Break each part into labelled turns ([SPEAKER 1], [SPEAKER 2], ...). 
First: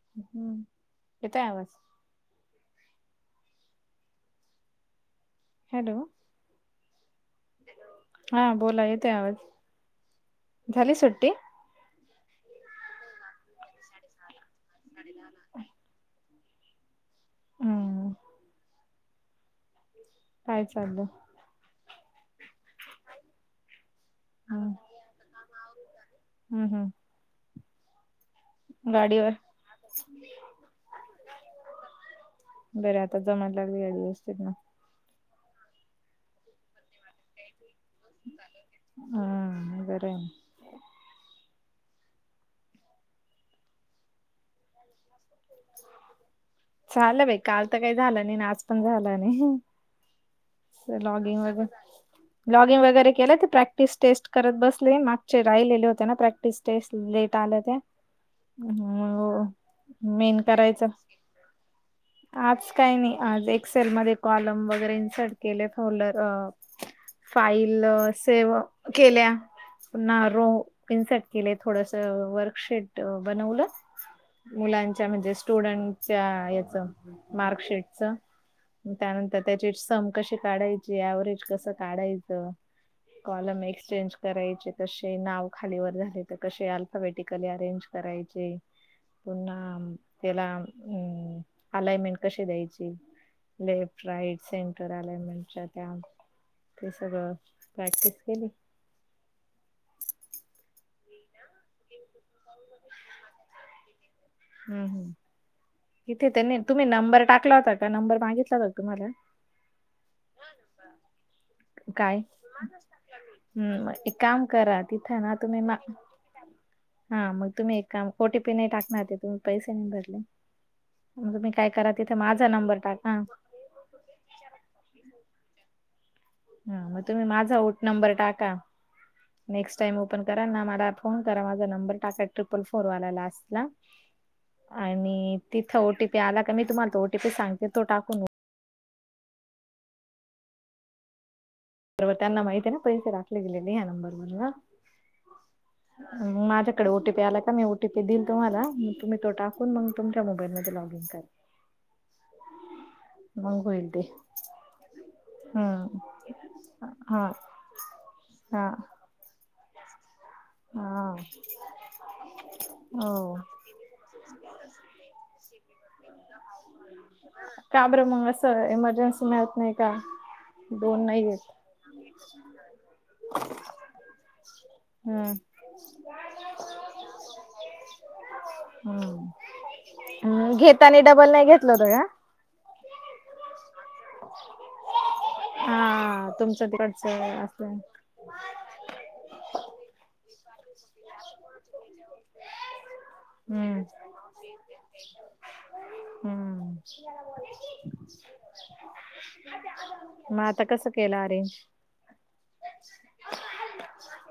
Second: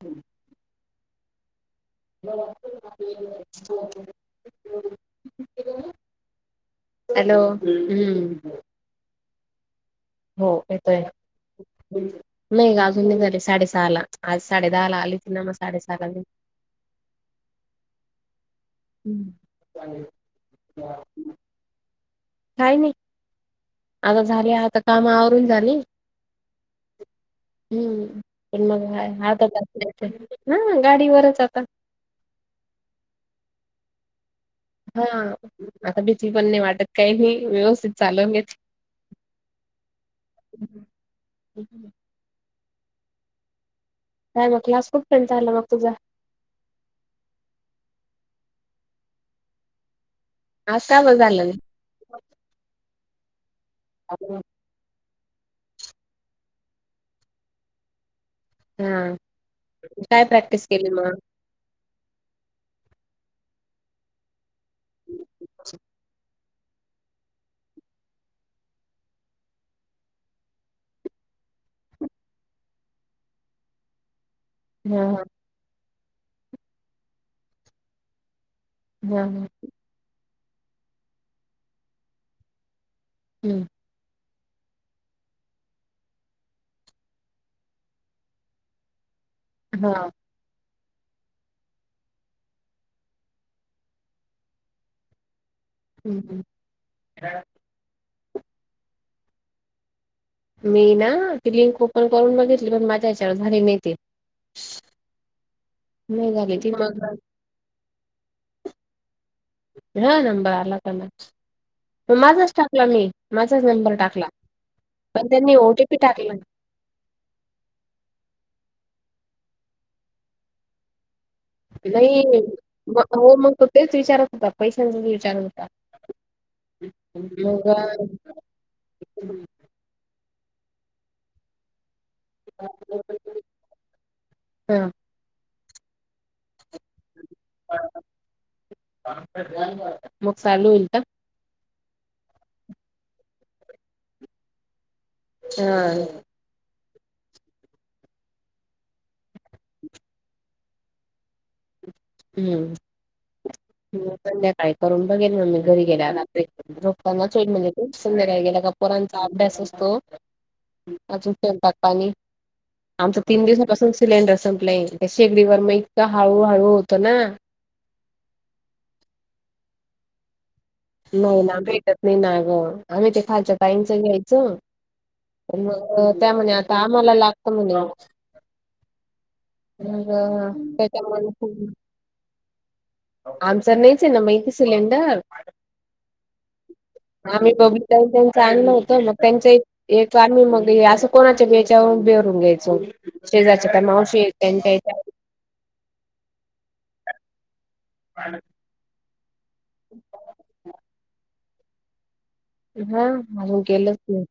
[SPEAKER 1] ह [inaudible]
[SPEAKER 2] हम्म, येतंय आवाज.
[SPEAKER 1] [unintelligible]
[SPEAKER 2] हॅलो.
[SPEAKER 1] हॅलो.
[SPEAKER 2] हां
[SPEAKER 1] हम्म
[SPEAKER 2] बोला येते आवाज.
[SPEAKER 1] हो
[SPEAKER 2] झाली
[SPEAKER 1] येतोय.
[SPEAKER 2] सुट्टी
[SPEAKER 1] नाही ग अजून झाले साडे सहा ला आज साडे दहा ला आली होते ना म साडे सहा ला जाईल.
[SPEAKER 2] हम्म
[SPEAKER 1] हम्म.
[SPEAKER 2] काय चाललं?
[SPEAKER 1] काय नाही आता झाली आता कामा आवरून झाली.
[SPEAKER 2] हम्, हम्,
[SPEAKER 1] हम्म, पण मग
[SPEAKER 2] गाडीवर
[SPEAKER 1] आध [unintelligible] ना गाडीवरच आता
[SPEAKER 2] बरे आता जमायला लागले गाडी व्यवस्थित ना.
[SPEAKER 1] हां, आता भीती पण नाही वाटत काही नाही व्यवस्थित चालवून घेते
[SPEAKER 2] हा, बरंय.
[SPEAKER 1] [unintelligible] काय मग क्लास कुट पर्यंत चालला मग तुझा?
[SPEAKER 2] चालं बाई, काल तर काही झालं नाही आज पण झालं नाही.
[SPEAKER 1] आज का बरं
[SPEAKER 2] लॉगिंग
[SPEAKER 1] झाला नाही?
[SPEAKER 2] वगैरे लॉगिंग वगैरे केलं ते प्रॅक्टिस टेस्ट करत बसले मा चे राहिलेले होते ना प्रॅक्टिस टेस्ट लेट आले त्या
[SPEAKER 1] हा काय
[SPEAKER 2] मेन
[SPEAKER 1] प्रॅक्टिस केली
[SPEAKER 2] करायचं.
[SPEAKER 1] मग
[SPEAKER 2] आज काही नाही एक्सेलमध्ये ध्ये कॉलम वगैरे इन्सर्ट केले फोल्डर फाईल सेव्ह केल्या. पुन्हा रो पिनसेट केले थोडस वर्कशीेट बनवलं. मुलांच्या
[SPEAKER 1] हा
[SPEAKER 2] म्हणजे स्टुडंटच्या याच मार्कशीटच
[SPEAKER 1] हा
[SPEAKER 2] त्यानंतर
[SPEAKER 1] हा
[SPEAKER 2] त्याची सम कशी काढायची व्हरेज कसं काढायचं. कॉलम
[SPEAKER 1] हम्म
[SPEAKER 2] एक्सचेंज करायचे कसे नाव खालीवर झाले तर कसे अल्फाबेटिकली अरेंज करायचे. पुणाम
[SPEAKER 1] हा
[SPEAKER 2] त्याला अ अलाइनमेंट कशी द्यायची लेफ्ट राईट से र आ म्हण त्या
[SPEAKER 1] हम्म
[SPEAKER 2] ते सगळं प्रॅक्टिस केली.
[SPEAKER 1] मी ना ती लिंक ओपन करून बघितली पण माझ्या हच्यावर झाली नाहीती.
[SPEAKER 2] हम्म हम्म इथे तर नाही तुम्ही नंबर टाकला होता का नंबर मागितला का तुम्हाला
[SPEAKER 1] हा नबरला काला
[SPEAKER 2] ह काय
[SPEAKER 1] माझाच
[SPEAKER 2] हम्
[SPEAKER 1] नंबर
[SPEAKER 2] एक
[SPEAKER 1] टाकला
[SPEAKER 2] काम करा तिथं
[SPEAKER 1] पण
[SPEAKER 2] ना
[SPEAKER 1] त्यांनी
[SPEAKER 2] तुम्ही
[SPEAKER 1] ओटीपी टाकला
[SPEAKER 2] [unintelligible] हा मग तुम्ही एक काम टी पी नाही टाकणार ते तुम्ही पैसे नाही भरले मग तुम्ही काय करा तिथे
[SPEAKER 1] नाही
[SPEAKER 2] माझा नंबर टाका
[SPEAKER 1] मग हो मग तो तेच विचारत होता पैशांचा विचारत होता.
[SPEAKER 2] हा मग तुम्ही माझा
[SPEAKER 1] मग
[SPEAKER 2] ओट नंबर टाका नेक्स्ट ामओपन करा ना मला फोन करा माझा नंबर टाकाय. ट्रिपल फोर वाला लास्ट ला
[SPEAKER 1] हा
[SPEAKER 2] आणि तिथं ओी आला का मी तुम्हाला टी सांगते तो टाकून.
[SPEAKER 1] मोग सार विट
[SPEAKER 2] बरोर त्यांना माहिित आहे ना पैसे राखले गेलेले या्या नंबर वन ला
[SPEAKER 1] हा
[SPEAKER 2] माझ्या इकडे ओ टी पी आला काी ओ टी पी दिल तुम्हाला मग तुम् त टाक मग तुमच्या मोबाईल ममध्ये लॉग इन कर.
[SPEAKER 1] हम्म
[SPEAKER 2] ह
[SPEAKER 1] संध्याकाळी करून बघेल मग्ी घरी
[SPEAKER 2] हम्म
[SPEAKER 1] गेल्या र
[SPEAKER 2] हा
[SPEAKER 1] रोखताांना चोट म्हणजे खूप सुंदर आहे गेला
[SPEAKER 2] हा
[SPEAKER 1] कपोरांचा अभ्यास असतो.
[SPEAKER 2] हा
[SPEAKER 1] अजूनलतात पाणी
[SPEAKER 2] हो
[SPEAKER 1] आमचा तीन दिवसापासून सिलेंडर संपलाय त्या शेकडीवर मग इका हळूहळू होत. तर ना
[SPEAKER 2] का बरं मग असं इमर्जन्सी मिळत नाही का? दोन
[SPEAKER 1] नाही
[SPEAKER 2] घेत
[SPEAKER 1] ना भेटत नाही ना गं आम्ही ते खालच्या कााईंच घ्यायचं.
[SPEAKER 2] हम्म
[SPEAKER 1] मग त्या म्हणी आता आम्हाला लागत म्हणे
[SPEAKER 2] हम्म
[SPEAKER 1] मग
[SPEAKER 2] घेताना
[SPEAKER 1] त्याच्यामुळे
[SPEAKER 2] डबल नाही घेतलं होत का
[SPEAKER 1] आमचर नाहीच आहे ना माहिती सिलेंडर
[SPEAKER 2] हा तुमचं तिकडचं अस.
[SPEAKER 1] चांगलं होतं मग त्यांचं एक आम्ही मग असं कोणाच्या बेच्यावरून बेहरून घ्यायचो. शेजारच्या का
[SPEAKER 2] हम्म
[SPEAKER 1] मावशी येत त्यांच्या येतात.
[SPEAKER 2] हम्म
[SPEAKER 1] ह
[SPEAKER 2] मग आता कसं केलं अरेंज?
[SPEAKER 1] हा अजून गेलंच नाही.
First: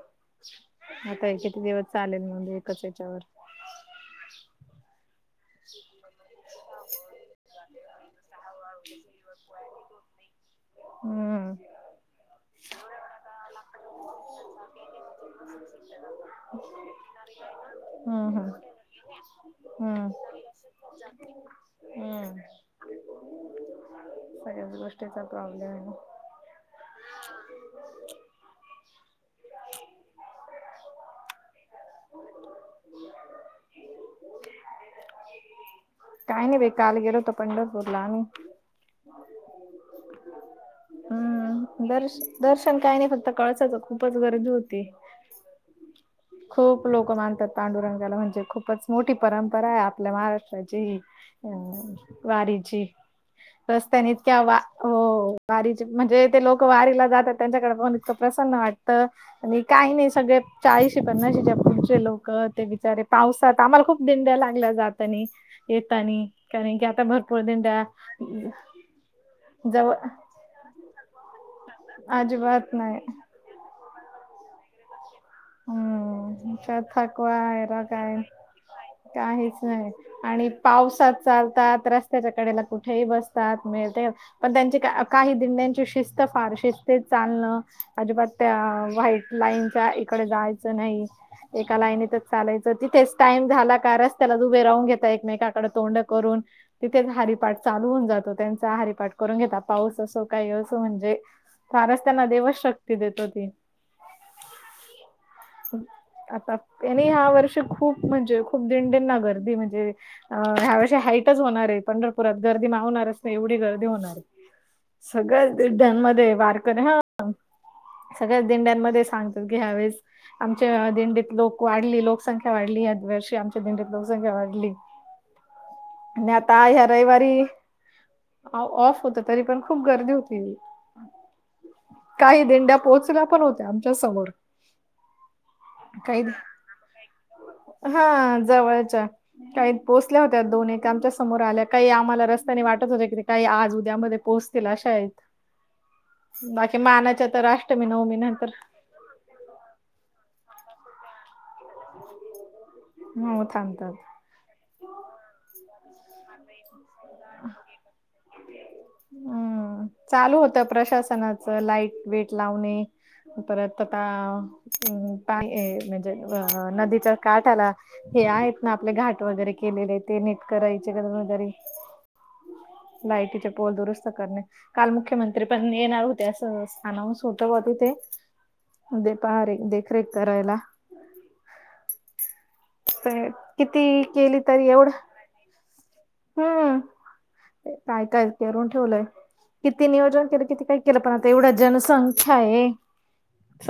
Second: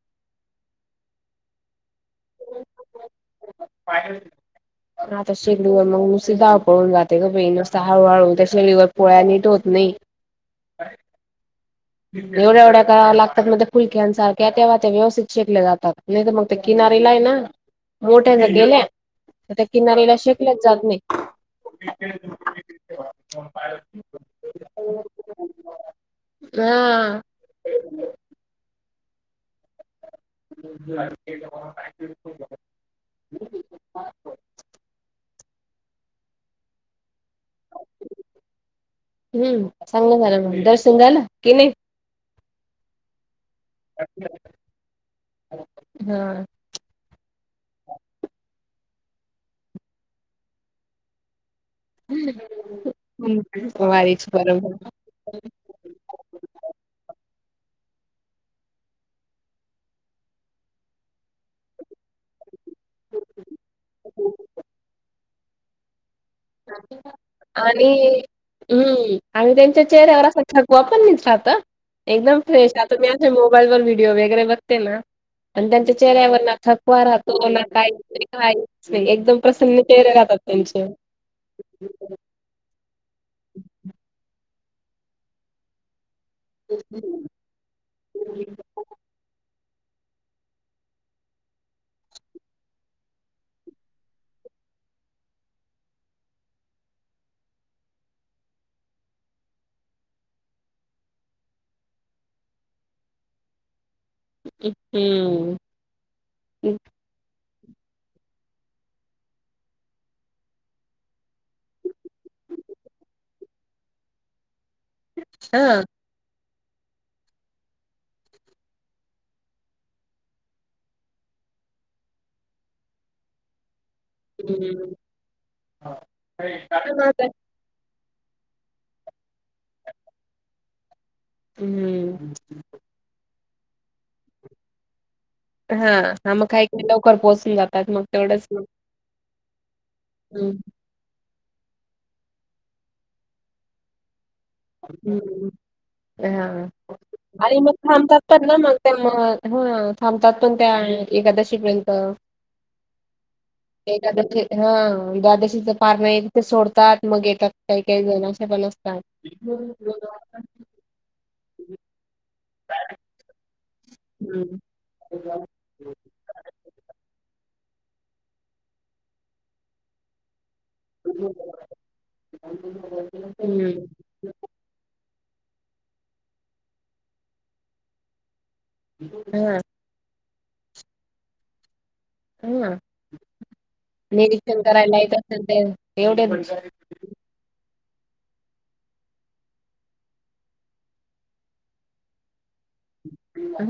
[SPEAKER 2] आता किती दिवस चालेल म्हणजे एकच याच्यावर?
[SPEAKER 1] आता शेकडवर मग उसधाव पळून जाते ग ब नुसत हळूहळू चळीवर पोळ्या नीट होत नाही.
[SPEAKER 2] हम्म
[SPEAKER 1] एवढ्या एवढ्या का लागतात मध्ये फुलक्यांसारख्या तेव्हा ते व्यवस्थित शेकले जातात. नाही तर मग ते किनारीला आहे ना मोठ्या
[SPEAKER 2] हम्म हम्म
[SPEAKER 1] गेल्या तर त्या
[SPEAKER 2] हम्म
[SPEAKER 1] किनारीला शेकल्याच जात नाहीत.
[SPEAKER 2] हम्म सगळ्याच
[SPEAKER 1] [unintelligible]
[SPEAKER 2] [unintelligible]
[SPEAKER 1] हा [inaudible]
[SPEAKER 2] काही नाही बाई काल गेलो होतो पंढरपूरला आम्ही.
[SPEAKER 1] हम् चांगलं झालं मग दर्शन झालं की नाही
[SPEAKER 2] हम्म, दर्श दर्शन काही नाही फक्त कळसाचं खूपच गर्दी होती.
[SPEAKER 1] हा
[SPEAKER 2] खूप लोकं मानतात पांडुरंगाला म्हणजे खूपच मोठी परंपरा आहे आपल्या महाराष्ट्राची. अ वारीची रस्त्याने
[SPEAKER 1] वारीच
[SPEAKER 2] इतक्या वा
[SPEAKER 1] बरोबर
[SPEAKER 2] हो वारीचे म्हणजे ते लोक वारीला जातात त्यांच्याकडे पाहून इतकं प्रसन्न वाटतं. आणि काही नाही सगळे चाळीशे पन्नाशीेच्या पुढचे लोक ते बिचारे पावस त्यात आम्हाला खूप दिंड्या लागल्या जातानी येेतानी
[SPEAKER 1] आणि हम्म आणि त्यांच्या
[SPEAKER 2] जवळ
[SPEAKER 1] चेहऱ्यावर अस थकवा पण नाही राहत एकदम फ्रेश
[SPEAKER 2] अजिबात
[SPEAKER 1] राहतं
[SPEAKER 2] नाही
[SPEAKER 1] आता मी असे मोबाईल वर व्हिडिओ वगैरे बघते ना आणि त्यांच्या चेहऱ्यावर ना
[SPEAKER 2] हम्म
[SPEAKER 1] थकवा राहतो ना
[SPEAKER 2] आहेरा
[SPEAKER 1] काही
[SPEAKER 2] काय
[SPEAKER 1] काहीच नाही एकदम
[SPEAKER 2] काहीच
[SPEAKER 1] प्रसन्न
[SPEAKER 2] नाही
[SPEAKER 1] चेहरे राहतात
[SPEAKER 2] आणि
[SPEAKER 1] त्यांचे.
[SPEAKER 2] पावसात चालतात, रस्त्याच्या कडेला कुठेही बसतात, मिळते पण त्यांची काही दिंड्यांची शिस्त फार शिस्तीत चालण अजिबात त्या व्हाईट लाईनच्या इकडं जायचं नाही एका लाईनतच चालायचं तिथेच टाइम झाला का रस्त्याला उभे राहून घेतात एकमेकाकडे तोंड करून तिथेच हरिपाठ चालू होऊन जातो त्यांचा हरिपाठ करून घेता. पाऊस असो, काही असो म्हणजे फारच त्यांना देव शक्ती देतो ती.
[SPEAKER 1] अ हम्.
[SPEAKER 2] आता आणि ह्या वर्षी खूप म्हणजे खूप दिंडीना गर्दी म्हणजे अ ह्यावर्षी हाईटच होणार आहे पंढरपुरात गर्दी मावणारच नाही एवढी गर्दी होणार आहे. सगळ्याच
[SPEAKER 1] हां.
[SPEAKER 2] दिंड्यामध्ये वारकरी हा सगळ्याच दिंड्यांमध्ये सांगतात की ह्या वेळेस आमच्या दिंडीत लोक वाढली. लोकसंख्या वाढली. यावर्षी आमच्या दिंडीत लोकसंख्या वाढली.
[SPEAKER 1] हम्म.
[SPEAKER 2] आणि आता ह्या रविवारी ऑफ होत, तरी पण खूप गर्दी होती.
[SPEAKER 1] हम्म.
[SPEAKER 2] काही दिंड्या पोहोचल्या पण होत्या आमच्या समोर.
[SPEAKER 1] हा. हा मग काही काही लवकर पोहोचून जातात मग
[SPEAKER 2] हा
[SPEAKER 1] तेवढंच
[SPEAKER 2] जवळच्या काही पोचल्या होत्या
[SPEAKER 1] हं,
[SPEAKER 2] दोन एक आमच्या समोर आल्या काही आम्हाला रस्त्याने वाटत होते की काही आज उद्यामध्ये पोहच
[SPEAKER 1] हम्म,
[SPEAKER 2] बाकी मानाच्या तर
[SPEAKER 1] हा आणि मग
[SPEAKER 2] अष्टमी नवमी
[SPEAKER 1] थांबतात तर
[SPEAKER 2] नंतर
[SPEAKER 1] ना मग. मग हा थांबतात पण त्या एकादशीपर्यंत. अ
[SPEAKER 2] हो थांबतात
[SPEAKER 1] एकादशी हा द्वादशीचे पारणं तिथे सोडतात मग येतात काही काही जण असे पण असतात. [unintelligible]
[SPEAKER 2] प्रशासनाच लाईट विट लावणे परत तथा अ काय ये म्हणजे अ नदीचा काठ आला हे आहेत ना आपले घाट वगैरे केलेले आहे ते नीट करायच चिकट
[SPEAKER 1] हं.
[SPEAKER 2] म्हातारी लाइटीचे पोल
[SPEAKER 1] हम्म
[SPEAKER 2] दुरुस्त करणे. काल मुख्यमंत्री पण येणार होते अस अनौन्स होत वा तिथे. दे पहारे
[SPEAKER 1] हा
[SPEAKER 2] देखरेख करायला.
[SPEAKER 1] हा
[SPEAKER 2] होय किती केली
[SPEAKER 1] निरीक्षण
[SPEAKER 2] तरी एवढं.
[SPEAKER 1] [inaudible]
[SPEAKER 2] हा काय काय करून ठेवलंय. किती नियोजन केलं किती काय केलं पण आता एवढं जनसंख्या आहे.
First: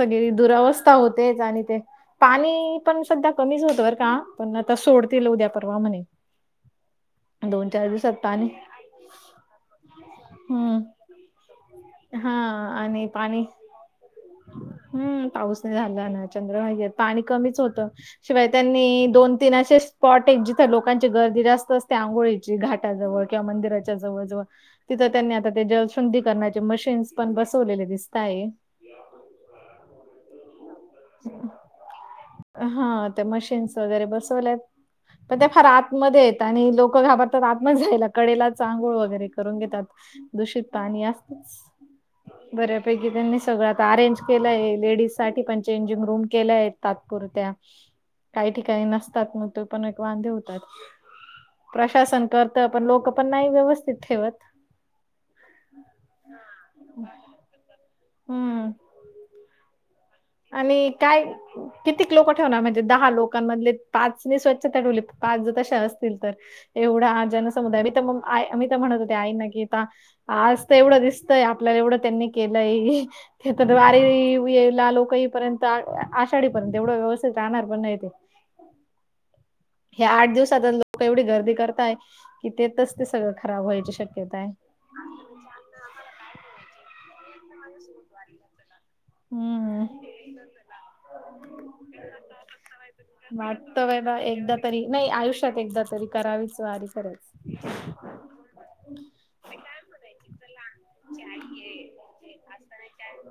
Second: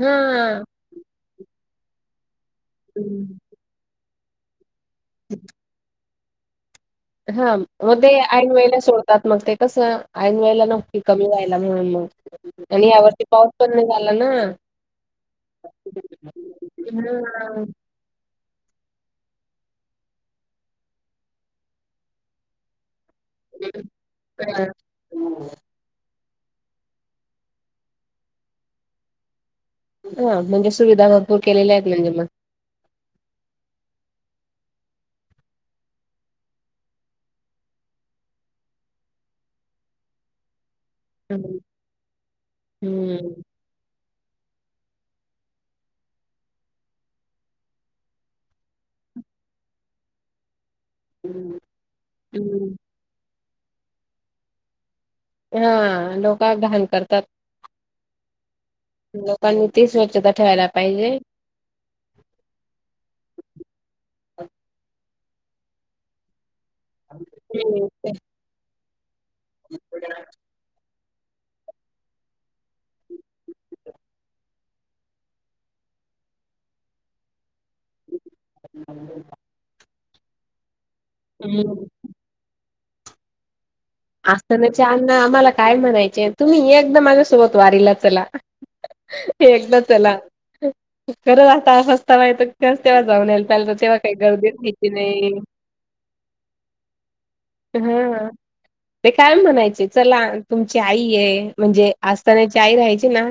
[SPEAKER 1] हा
[SPEAKER 2] दुरावस्था होतेच आणि ते पाणी. पण सध्या कमीच होतं बरं का पण आता सोडतील उद्या परवा म्हणे.
[SPEAKER 1] हा
[SPEAKER 2] दोन चार
[SPEAKER 1] मग ते
[SPEAKER 2] दिवसात पाणी
[SPEAKER 1] ऐन वेळेला सोडतात मग ते कसं ऐन वेळेला
[SPEAKER 2] हम्म
[SPEAKER 1] नव्हती कमी व्हायला म्हणून मग.
[SPEAKER 2] हा
[SPEAKER 1] आणि या वर्षी पाऊस पण नाही झाला ना.
[SPEAKER 2] हम् पाऊस नाही झाला ना चंद्रभागेत पाणी कमीच होतं. शिवाय त्यांनी दोन तीन असे स्पॉट एक जिथे लोकांची गर्दी जास्त असते आंघोळीची घाटाजवळ. किंवा मंदिराच्या जवळ जवळ.
[SPEAKER 1] हा
[SPEAKER 2] तिथं त्यांनी आता ते जलशुद्धी करण्याचे मशीन्स पण बसवलेले दिसत आहेत.
[SPEAKER 1] ह म्हणजे सुविधा भरपूर केलेल्या आहेत म्हणजे मग.
[SPEAKER 2] हा ते मशीन्स वगैरे बसवल्यात. पण त्या फार आतमध्ये आहेत आणि लोकं घाबरतात आतमध्ये जायला कडेलाच अंघोळ वगैरे करून घेतात. दूषित पाणी असत.
[SPEAKER 1] हम्म
[SPEAKER 2] बऱ्यापैकी त्यांनी सगळं आता अरेंज केलंय लेडीज साठी पण. चेंजिंग रूम केल्या आहेत तात्पुरत्या. काही ठिकाणी नसतात मग ते पण एक वांदे होतात.
[SPEAKER 1] हम्म
[SPEAKER 2] प्रशासन करतं
[SPEAKER 1] हम्म.
[SPEAKER 2] पण लोक पण नाही व्यवस्थित ठेवत.
[SPEAKER 1] हा लोक घाण करतात.
[SPEAKER 2] हम्म.
[SPEAKER 1] लोकांनी ती स्वच्छता. ठेवायला
[SPEAKER 2] आणि
[SPEAKER 1] पाहिजे
[SPEAKER 2] काय. कितीक लोक ठेवणार म्हणजे दहा लोकांमधले पाच नी स्वच्छता ठेवली पाच जर तशी असतील तर. एवढा जनसमुदाय मी तर म आई मी तर म्हणत होते आईना की आता. आज तर एवढं दिसतंय आपल्याला एवढं त्यांनी केलंय ते वारी येला लोक. येईपर्यंत आषाढीपर्यंत एवढं व्यवस्थित राहणार पण नाही ते.
[SPEAKER 1] [inaudible]
[SPEAKER 2] ह्या आठ दिवसात लोक एवढी गर्दी
[SPEAKER 1] हम्म
[SPEAKER 2] करताय की त्यातच ते सगळं खराब व्हायची शक्य
[SPEAKER 1] असतानाचे अण्णा आम्हाला काय म्हणायचे तुम्ही एकदा माझ्यासोबत वारीला चला. एकदा
[SPEAKER 2] हम्म.
[SPEAKER 1] चला. खरंच आता असं असताना तेच तेव्हा जाऊन यायला पाहिजेल होतं तेव्हा
[SPEAKER 2] वाटतं
[SPEAKER 1] काही
[SPEAKER 2] बा
[SPEAKER 1] गर्दीच
[SPEAKER 2] एकदा
[SPEAKER 1] आहे
[SPEAKER 2] तरी
[SPEAKER 1] की नाही.
[SPEAKER 2] आयुष्यात एकदा तरी करावीच वारी खरंच.
[SPEAKER 1] हा अ. ते काय म्हणायचे चला तुमची आई आहे म्हणजे असतानाची आई राहायची ना.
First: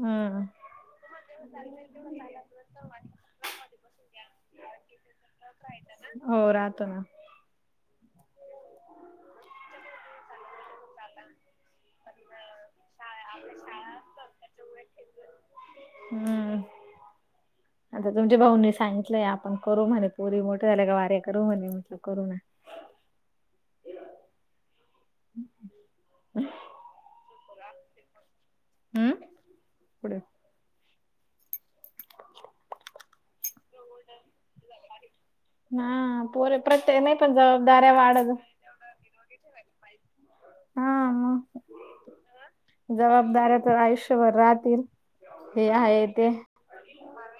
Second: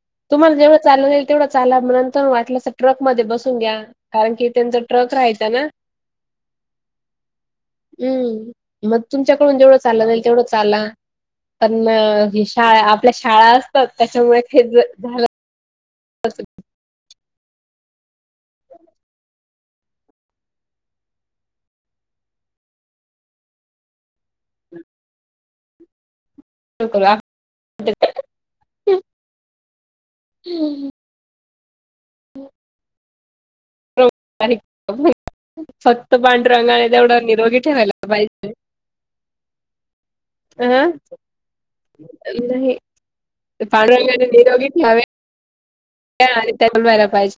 [SPEAKER 2] हम्म
[SPEAKER 1] तुम्हाला जेवढं चालायला येईल तेवढं चाला मग नंतर वाटलंस तर ट्रक मध्ये बसून घ्या. कारण कि त्यांचा ट्रक रहायचा ना.
[SPEAKER 2] हो राहतो ना
[SPEAKER 1] हम्म मग तुमच्या. तुमच्याकडून जेवढं चालायला येईल तेवढं चाला पण ही शाळा. आपल्या शाळा असतात त्याच्यामुळे ते झाल
[SPEAKER 2] हम्म आता तुमच्या भाऊनी सांगितलंय आप पण करू म्हणे पुरी मोठे झाल्या का वाऱ्या करू म्हणे म करू ना.
[SPEAKER 1] एक लाख टक्के.
[SPEAKER 2] हम्म पुढे.
[SPEAKER 1] हम हम. वारी होईल फक्त
[SPEAKER 2] हा पोरे
[SPEAKER 1] पांडूरंगाने
[SPEAKER 2] प्रत्येक नाही
[SPEAKER 1] तेवढा
[SPEAKER 2] पण
[SPEAKER 1] निरोगी
[SPEAKER 2] जबाबदाऱ्या
[SPEAKER 1] ठेवायला
[SPEAKER 2] वाढत
[SPEAKER 1] पाहिजे. अ
[SPEAKER 2] हा मग.
[SPEAKER 1] नाही.
[SPEAKER 2] जबाबदाऱ्या तर
[SPEAKER 1] पांडुरंगाने
[SPEAKER 2] आयुष्यभर
[SPEAKER 1] निरोगी
[SPEAKER 2] राहतील
[SPEAKER 1] ठेवावे
[SPEAKER 2] हे आहेत.
[SPEAKER 1] त्या बंद व्हायला पाहिजे.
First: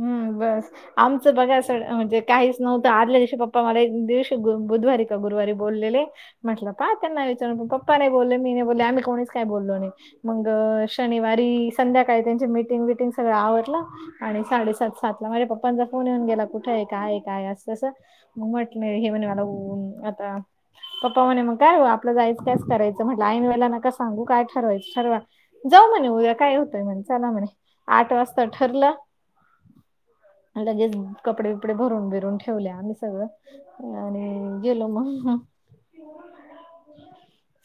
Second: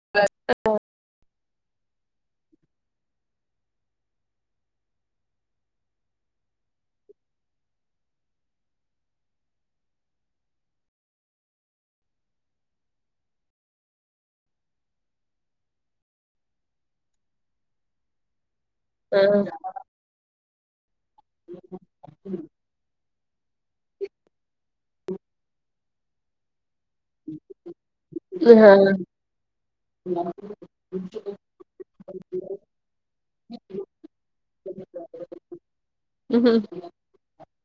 [SPEAKER 2] हम्म बस आमचं बघा असं म्हणजे काहीच नव्हतं आदल्या दिवशी पप्पा मला दिवशी बुधवारी का गुरुवारी बोललेले म्हटलं पहा त्यांना विचारून पप्पा नाही बोलले मी नाही बोलले आम्ही कोणीच काही बोललो नाही. मंग शनिवारी संध्याकाळी त्यांची मिटिंग विटिंग सगळं आवरलं आणि साडेसात सात ला माझ्या पप्पांचा फोन येऊन गेला कुठ आहे काय काय असं मग म्हटलं हे
[SPEAKER 1] हा
[SPEAKER 2] म्हण मला ऊन आता पप्पा म्हणे मग काय आपलं जायचं कायच करायचं म्हटलं ऐन वेळेला नका सांगू काय ठरवायचं ठरवा. जाऊ म्हणे उद्या काय होतोय म्हणे चला म्हणे आठ वाजता
[SPEAKER 1] हा
[SPEAKER 2] ठरलं लगेच कपडे बिपडे भरून भिरून ठेवले आम्ही सगळं आणि गेलो मग.
[SPEAKER 1] [inaudible]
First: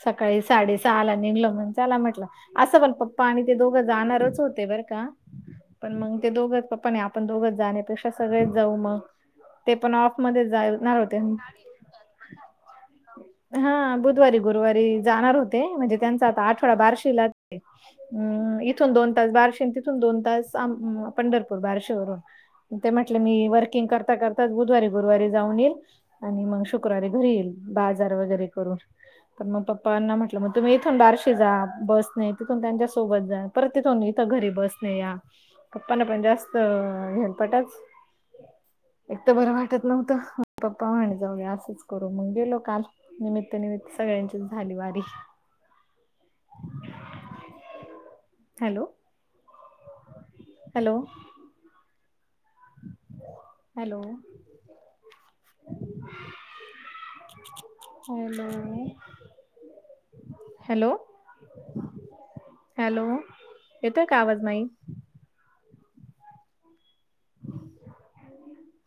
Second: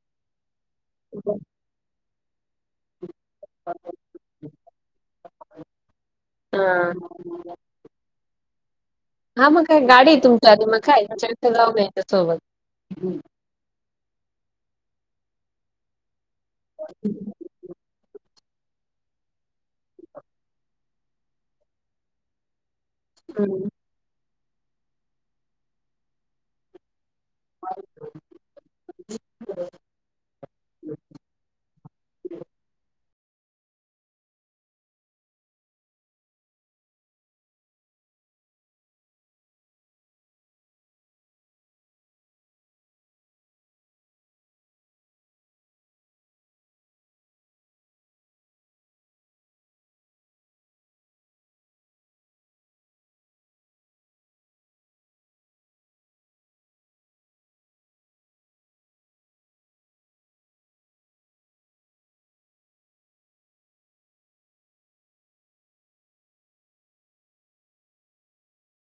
[SPEAKER 2] सकाळी साडे सहाला निघलो म्हण चला म्हटलं. असं पण पप्पा आणि ते दोघं जाणारच होते बरं का पण मग ते दोघंच पप्पाने आपण दोघच जाण्यापेक्षा सगळेच जाऊ मग.
[SPEAKER 1] हा मग
[SPEAKER 2] ते
[SPEAKER 1] काय
[SPEAKER 2] पण
[SPEAKER 1] गाडी
[SPEAKER 2] ऑफ
[SPEAKER 1] आहे
[SPEAKER 2] मध्ये
[SPEAKER 1] तुमच्या आधी मग
[SPEAKER 2] जाणार
[SPEAKER 1] काय
[SPEAKER 2] होते
[SPEAKER 1] सगळे जाऊन यायच्या सोबत.
[SPEAKER 2] हा बुधवारी गुरुवारी जाणार होते म्हणजे त्यांचा आता आठवडा बार्शीला म् इथून दोन तास बारशी तिथून दोन तास आम पंढरपूर बारशीवरून ते म्हटले मी वर्किंग करता कर बुधवारी गुरुवारी जाऊन येईल आणि मग शुक्रवारी घरी येईल बाजार वगैरे करून. तर मग पप्पांना म्हटलं मग तुम्ही इथून बारशी जा बस नाही तिथून त्यांच्या सोबत जा परत तिथून इथ घरी बसण या. पप्पाना पण जास्त हेलपाटच. एक तर बरं वाटत नव्हतं पप्पा म्हण जाऊया असंच करू मग गेलो काल. निमित्त निमित्त सगळ्यांचीच झाली वारी. Hello hello hello hello hello hello येतोय काय आवाज माई?